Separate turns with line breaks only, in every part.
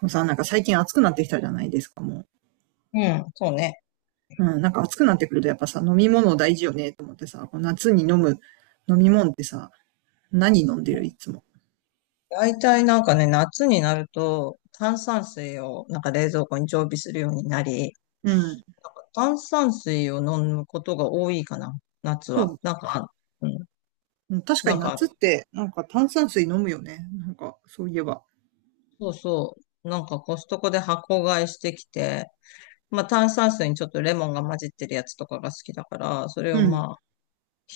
もうさ、最近暑くなってきたじゃないですか、もう。
うん、そうね。
うん、暑くなってくるとやっぱさ、飲み物大事よね、と思ってさ、夏に飲む飲み物ってさ、何飲んで
う
るい
ん
つも。
大体ね、夏になると炭酸水を冷蔵庫に常備するようになり、
うん。
炭酸水を飲むことが多いかな、夏
そ
は。
う。
うん、
確か
な
に
んかあ
夏っ
る。
て、なんか炭酸水飲むよね。なんか、そういえば。
そうそう。コストコで箱買いしてきて、まあ炭酸水にちょっとレモンが混じってるやつとかが好きだから、それ
う
を
ん。
まあ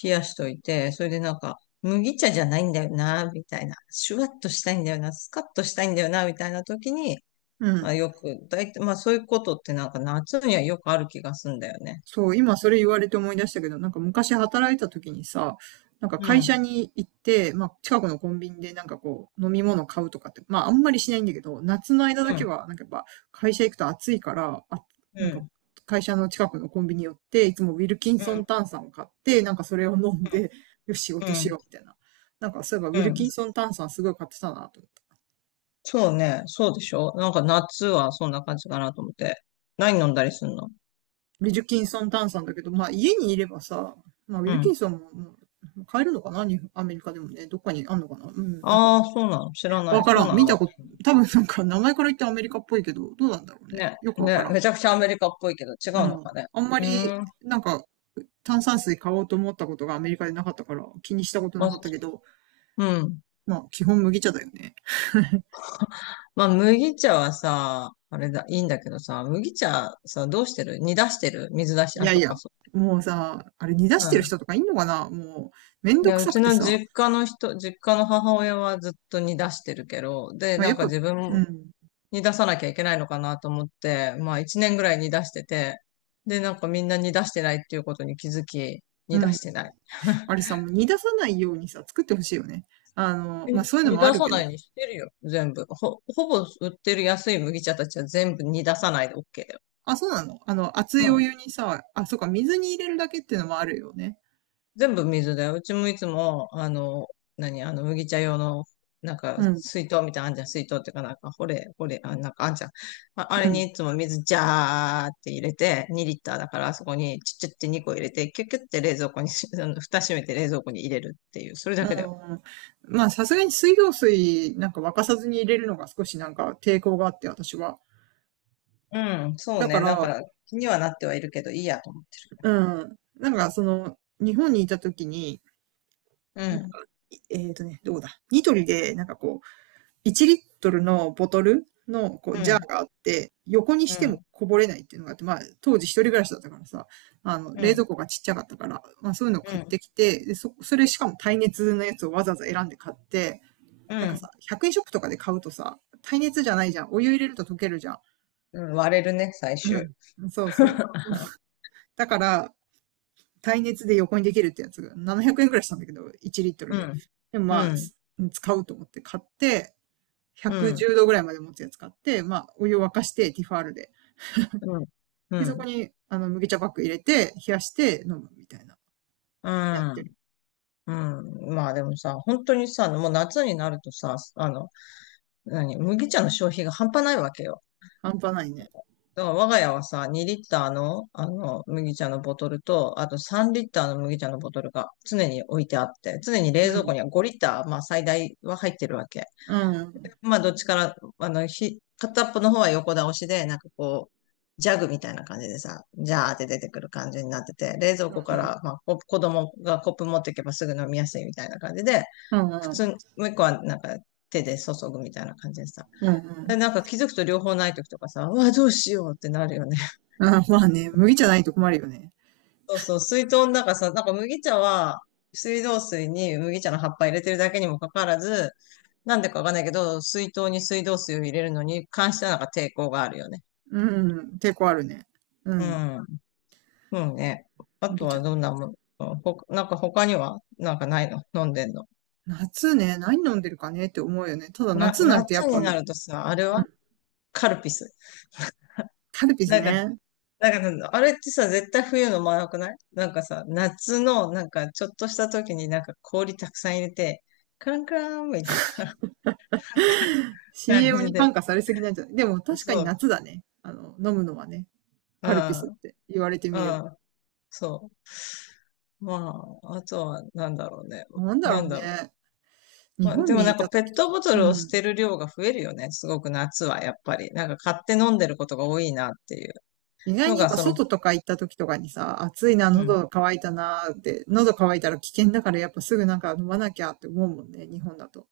冷やしといて、それで麦茶じゃないんだよな、みたいな。シュワッとしたいんだよな、スカッとしたいんだよな、みたいな時に、
う
ま
ん。
あ、よく、だいたい、まあそういうことって夏にはよくある気がすんだよね。
そう、今それ言われて思い出したけど、なんか昔働いた時にさ、なんか
う
会社
ん、
に行って、まあ近くのコンビニでなんかこう飲み物買うとかって、まああんまりしないんだけど、夏の間だ
う
け
ん、
はなんかやっぱ会社行くと暑いから、あ、
う
なんか
ん、
会社の近くのコンビニ寄って、いつもウィルキン
う
ソ
ん、
ン炭酸を買って、なんかそれを飲んで、よし仕
う
事
ん、う
しようみ
ん。
たいな。なんかそういえばウィ
う
ル
ん、
キンソン炭酸すごい買ってたなと思って
そうね、そうでしょ、なんか夏はそんな感じかなと思って。何飲んだりすんの？
ウィルキンソン炭酸だけど、まあ家にいればさ、まあウィ
う
ルキ
ん。
ンソンももう買えるのかな？アメリカでもね、どっかにあんのかな？うん、なんか、
ああ、そうなの？知らな
わ
い。
か
そ
ら
う
ん。
なん
見
だ。
たこと、多分なんか名前から言ってアメリカっぽいけど、どうなんだろうね。
ね、
よくわか
ね、
らん。
めちゃくちゃアメリカっぽいけど違う
う
の
ん。
かね。
あんま
う
り、
ーん、
なんか、炭酸水買おうと思ったことがアメリカでなかったから気にしたこと
ま
な
あ、
かったけど、
うん。
まあ基本麦茶だよね。
まあ麦茶はさ、あれだ、いいんだけどさ、麦茶さ、どうしてる？煮出してる？水出し？
い
あ、
や
そ
い
っ
や、
か、そ
もうさ、あれ煮出し
っ
て
か。
る人とかいんのかな？もう、めん
い
ど
や、
く
う
さく
ち
て
の
さ、
実家の人、実家の母親はずっと煮出してるけど、で、
まあやっぱ、
自分
う
も
ん、
煮出さなきゃいけないのかなと思って、まあ一年ぐらい煮出してて、で、みんな煮出してないっていうことに気づき、煮
う
出
ん、
してない。
あれ さ、もう煮出さないようにさ、作ってほしいよね。あの、
え
まあ、そういうの
煮
もあ
出
る
さ
け
な
ど。
いにしてるよ、全部。ほぼ売ってる安い麦茶たちは全部煮出さないで OK だよ。
あ、そうなの？あの、熱いお湯にさ、あ、そうか、水に入れるだけっていうのもあるよね。
全部水で、うちもいつも、何、麦茶用の、
うん、
水筒みたいなのあんじゃん、水筒っていうか、ほれ、ほれ、あ、なんかあんじゃん。あ、あ
う
れに
ん。
いつも水ジャーって入れて、2リッターだから、あそこにちっちゃって2個入れて、キュッキュッて冷蔵庫にし、あの蓋閉めて冷蔵庫に入れるっていう、それ
あ
だけだよ。
のまあ、さすがに水道水なんか沸かさずに入れるのが少しなんか抵抗があって、私は。
うん、そう
だか
ね、
ら、
気にはなってはいるけど、いいやと思って
うん。なんか、その、日本にいた時に、
る。う
いえっとね、どうだ。ニトリで、なんかこう、1リットルのボトルのこ
ん、
う
う
ジャー
ん、
があって、横に
う
しても
ん、
こぼれないっていうのがあって、まあ、当時一人暮らしだったからさ、あの、
う
冷蔵
ん、
庫がちっちゃかったから、まあそういうのを
う
買って
ん、
きて、でそれしかも耐熱のやつをわざわざ選んで買って、
う
なんか
ん、
さ、100円ショップとかで買うとさ、耐熱じゃないじゃん。お湯入れると溶けるじゃん。
うん、割れるね、最
う
終。
ん。そうそう。だから、耐熱で横にできるってやつが700円くえんくらいしたんだけど、1リットル
う
で。
ん、
でも
う
ま
ん、
あ、使うと思って買って、
うん、う
110
ん。
度ぐらいまで持つやつ買って、まあ、お湯を沸かして、ティファールで。
うん。う
で、そこ
ん。
に、あの、麦茶パック入れて、冷やして飲むみたいな。
う
やって
ん。
る。
うん。まあでもさ、本当にさ、もう夏になるとさ、何、麦茶の消費が半端ないわけよ。
半端ないね。
だから我が家はさ、2リッターの、あの、麦茶のボトルと、あと3リッターの麦茶のボトルが常に置いてあって、常に
う
冷蔵庫
ん。
には5リッター、まあ最大は入ってるわけ。
うん。
まあ、どっちから、あの、片っぽの方は横倒しで、こう、ジャグみたいな感じでさ、ジャーって出てくる感じになってて、冷蔵
う
庫
ん
か
うん。
ら、まあ、子供がコップ持っていけばすぐ飲みやすいみたいな感じで、
うん
普
う
通、
ん。
もう一個はなんか手で注ぐみたいな感じでさ。
う
で、
ん
気づくと両方ない時とかさ、うわ、どうしようってなるよね。
うん。まあね、麦茶ないと困るよね。
そうそう、水筒の中さ、麦茶は、水道水に麦茶の葉っぱ入れてるだけにもかかわらず、なんでかわかんないけど、水筒に水道水を入れるのに関してはなんか抵抗があるよね。
うん。抵抗あるね。う
う
ん。
ん。うんね。あと
麦茶
はどん
ね。
なもの、ほか、他にはなんかないの？飲んでんの？
夏ね、何飲んでるかねって思うよね。ただ
な、
夏になるとやっ
夏
ぱ
に
あの、
なるとさ、あれ
うん。
はカルピス。
カルピス
なんか、
ね。
あれってさ、絶対冬飲まなくない？なんかさ、夏の、ちょっとした時に氷たくさん入れて、カランカランみたいな。感
CM
じ
に
で。
感化されすぎなんじゃない？でも確
そ
かに
う、
夏だね。あの、飲むのはね。
う
カルピスっ
ん、
て言われて
う
みれば。
ん、そう。まあ、あとは、なんだろうね。
なんだ
な
ろう
んだろ
ね。
う。
日
まあ、で
本
も
にいた
ペ
時
ッ
と
ト
か、
ボト
う
ルを捨
ん。
てる量が増えるよね。すごく夏は、やっぱり。買って飲んでることが多いなっていう
意外
の
にやっ
が、
ぱ
その、
外とか行った時とかにさ、暑いな、
うん。
喉乾いたなーって、喉乾いたら危険だからやっぱすぐなんか飲まなきゃって思うもんね、日本だと。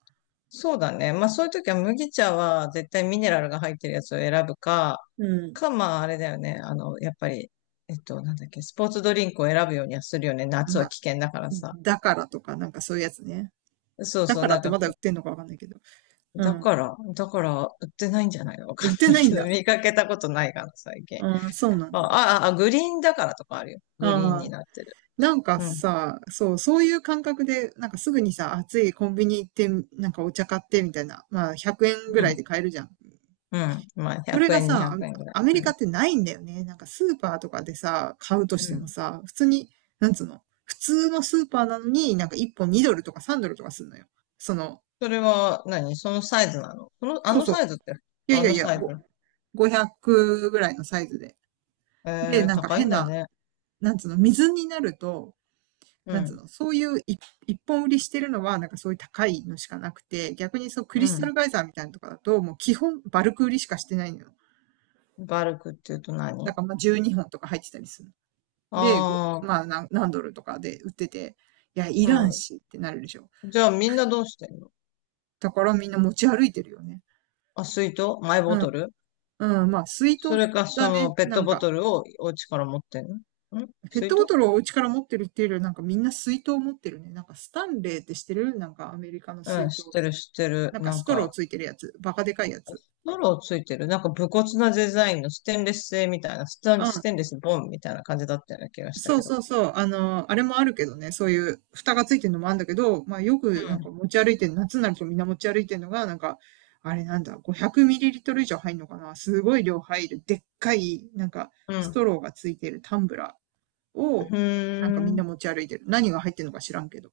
そうだね。まあそういう時は麦茶は絶対ミネラルが入ってるやつを選ぶか、
うん。
まああれだよね。あの、やっぱり、えっと、なんだっけ、スポーツドリンクを選ぶようにはするよね。夏
ま
は
あ、
危険だからさ。
だからとかなんかそういうやつね。
そう
だ
そう、
からってまだ売ってんのかわかんないけど。う
だ
ん。
から、だから、売ってないんじゃないの？わ
売
かん
って
ない
ないん
けど、
だ。
見かけたことないかな、最近。
うん、そうなんだ。
あ、グリーンだからとかあるよ。グリーン
あ
に
あ。
なってる。
なんか
うん、
さ、そう、そういう感覚で、なんかすぐにさ、暑いコンビニ行って、なんかお茶買ってみたいな、まあ100円ぐ
う
らい
ん、
で買えるじゃん。
うん。まあ、
それ
100
が
円、200
さ、
円ぐらい。
アアメリ
う
カ
ん、
ってないんだよね。なんかスーパーとかでさ、買うと
う
しても
ん。
さ、普通に、なんつうの、普通のスーパーなのになんか1本2ドルとか3ドルとかするのよ。その、
それは何、そのサイズなの？その、あ
そう
の
そう。
サイズって、
いや
あ
いや
の
いや、
サイ
ご
ズ。
500ぐらいのサイズで。で、
えー、
なんか
高い
変
んだ
な、
ね。
なんつうの、水になると、
う
なんつう
ん、
の、そういう一一本売りしてるのは、なんかそういう高いのしかなくて、逆にそうクリ
う
スタ
ん。
ルガイザーみたいなのとかだと、もう基本バルク売りしかしてないのよ。
バルクって言うと
だ
何？
からまあ12本とか入ってたりする。で、ご
ああ
まあ何、何ドルとかで売ってて、いや、いらん
ー、
しってなるでしょ。
うん。じゃあみんなどうしてんの？
だからみんな持ち歩いてるよね。
あ、水筒？マイボ
う
ト
ん。
ル？
うん。まあ、水
そ
筒
れか、そ
だね。
の、ペッ
な
ト
ん
ボ
か、
トルをお家から持ってんの？ん、
ペッ
水
トボ
筒？
トルをお家から持ってるっていうよりは、なんかみんな水筒持ってるね。なんかスタンレーってしてるなんかアメリカの
う
水
ん、
筒。
知ってる、知ってる。
なんか
なん
ストロー
か、
ついてるやつ。バカでかいやつ。
ロついてる。なんか、武骨なデザインのステンレス製みたいな、
う
ス
ん。
テンレスボンみたいな感じだったような気がした
そ
け
う
ど。
そうそう。あの、あれもあるけどね、そういう蓋がついてるのもあるんだけど、まあよくなんか持ち歩いてる、夏になるとみんな持ち歩いてるのが、なんか、あれなんだ、500ml 以上入るのかな？すごい量入る、でっかい、なんか、
うん、う
ス
ん。
トローがついてるタンブラー
う
を、なんか
ー
みんな
ん。
持ち歩いてる。何が入ってるのか知らんけど。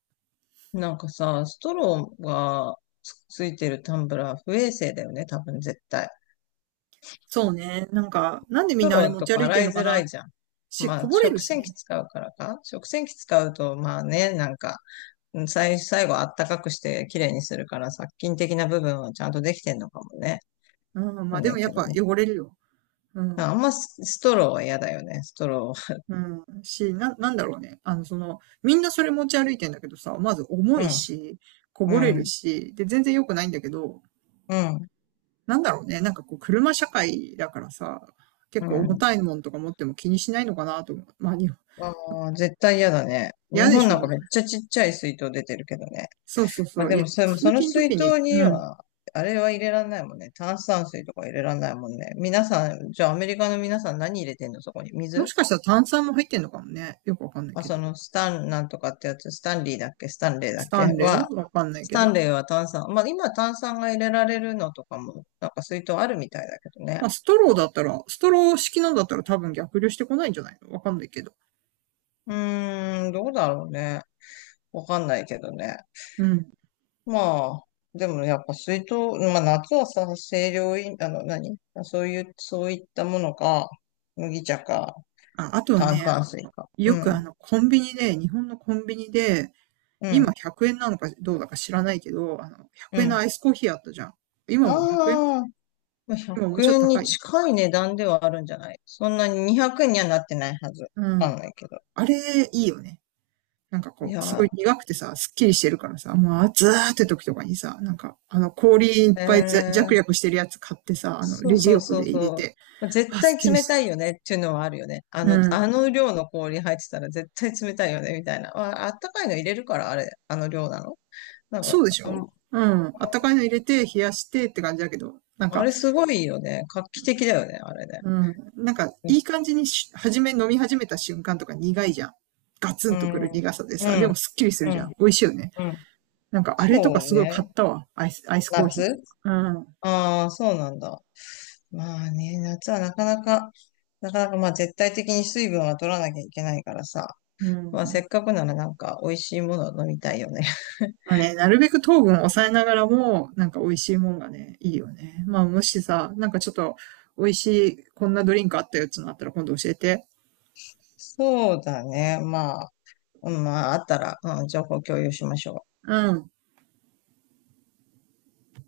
なんかさ、ストローがついてるタンブラー不衛生だよね、多分絶対。
そうね。なんか、なんで
ス
みん
ト
なあれ
ロー
持
と
ち
か
歩いて
洗
る
い
のか
づら
な？
いじゃん。
こ
まあ、
ぼれる
食
し
洗機
ね。
使うからか。食洗機使うと、まあね、なんか、うん、最後あったかくして綺麗にするから、殺菌的な部分はちゃんとできてんのかもね。
うん、ま
わか
あ
ん
で
な
も
い
や
け
っ
ど
ぱ
も、
汚れるよ。うん。
ス、ストローは嫌だよね、ストロー。
うん、なんだろうね。あの、その、みんなそれ持ち歩いてんだけどさ、まず重
う
い
ん、
し、こぼれ
う
る
ん、
し、で、全然良くないんだけど、
うん、
なんだろうね。なんかこう、車社会だからさ、
う
結構重
ん。
たいもんとか持っても気にしないのかなと思う。まあ、日本
ああ、絶対嫌だね。
嫌
日
で
本
し
なんかめ
ょ。
っちゃちっちゃい水筒出てるけどね。
そうそう
まあ
そう。
で
いや、
もそれも
通
その
勤
水
時に、
筒に
うん。
は、あれは入れらんないもんね。炭酸水とか入れらんないもんね。皆さん、じゃあアメリカの皆さん何入れてんのそこに。
も
水？
しかしたら炭酸も入ってんのかもね。よくわかんない
あ、
け
そ
ど。
のスタンなんとかってやつ、スタンリーだっけ？スタンレーだっ
スタ
け？
ンレ
は、
ーわかんない
ス
け
タン
ど。
レーは炭酸。まあ今炭酸が入れられるのとかも、なんか水筒あるみたいだけどね。
まあ、ストローだったら、ストロー式のだったら多分逆流してこないんじゃないの？わかんないけど。
うーん、どうだろうね。わかんないけどね。
うん。
まあ、でもやっぱ水筒、まあ夏はさ、清涼飲、あの何、そういう、そういったものか、麦茶か、
あ、あとは
炭
ね、
酸水か。う
よくあ
ん、
の、コンビニで、日本のコンビニで、
うん、
今100円なのかどうだか知らないけど、あの、
う
100円の
ん。
アイスコーヒーあったじゃん。今も100円？
ああ、まあ
今もう
100
ちょっと
円
高
に
い。
近い値段ではあるんじゃない？そんなに200円にはなってないはず。
う
わ
ん。
かんないけど。
あれ、いいよね。なんか
い
こう、すごい
や、
苦くてさ、すっきりしてるからさ、もう暑ーって時とかにさ、なんか、あの、氷いっ
え
ぱいざジ
ー、
ャクしてるやつ買ってさ、あの、
そう
レジ
そう
横
そう
で入れ
そ
て、
う。絶
あ、すっ
対
きり
冷
した。
たいよねっていうのはあるよね。あ
う
の、
ん。
あの量の氷入ってたら絶対冷たいよねみたいな。まあ、あったかいの入れるからあれ、あの量なの？なんか、
そうでし
あ、
ょ？うん。あったかいの入れて、冷やしてって感じだけど、なん
あ
か、
れすごいよね。画期的だよね、あれね。
うん。なんか、
う
いい感じにし、初め飲み始めた瞬間とか苦いじゃん。ガツンとくる
ん、
苦さで
う
さ、でも
ん、
すっきりする
う
じゃん。
ん、
美味しいよね。
うん。
なんか、あ
そ
れとか
う
すごい買
ね。
ったわ。アイス、アイスコーヒーと
夏、
か。
ああー、そうなんだ。まあね、夏はなかなか、なかなかまあ絶対的に水分は取らなきゃいけないからさ。
うん。う
まあせっ
ん。
かくならなんか美味しいものを飲みたいよね。
まあね、なるべく糖分を抑えながらも、なんか美味しいもんがね、いいよね。まあ、もしさ、なんかちょっと、美味しい、こんなドリンクあったよってのあったら今度教えて。
そうだね。まあ、うん、まあ、あったら、うん、情報共有しましょう。
うん。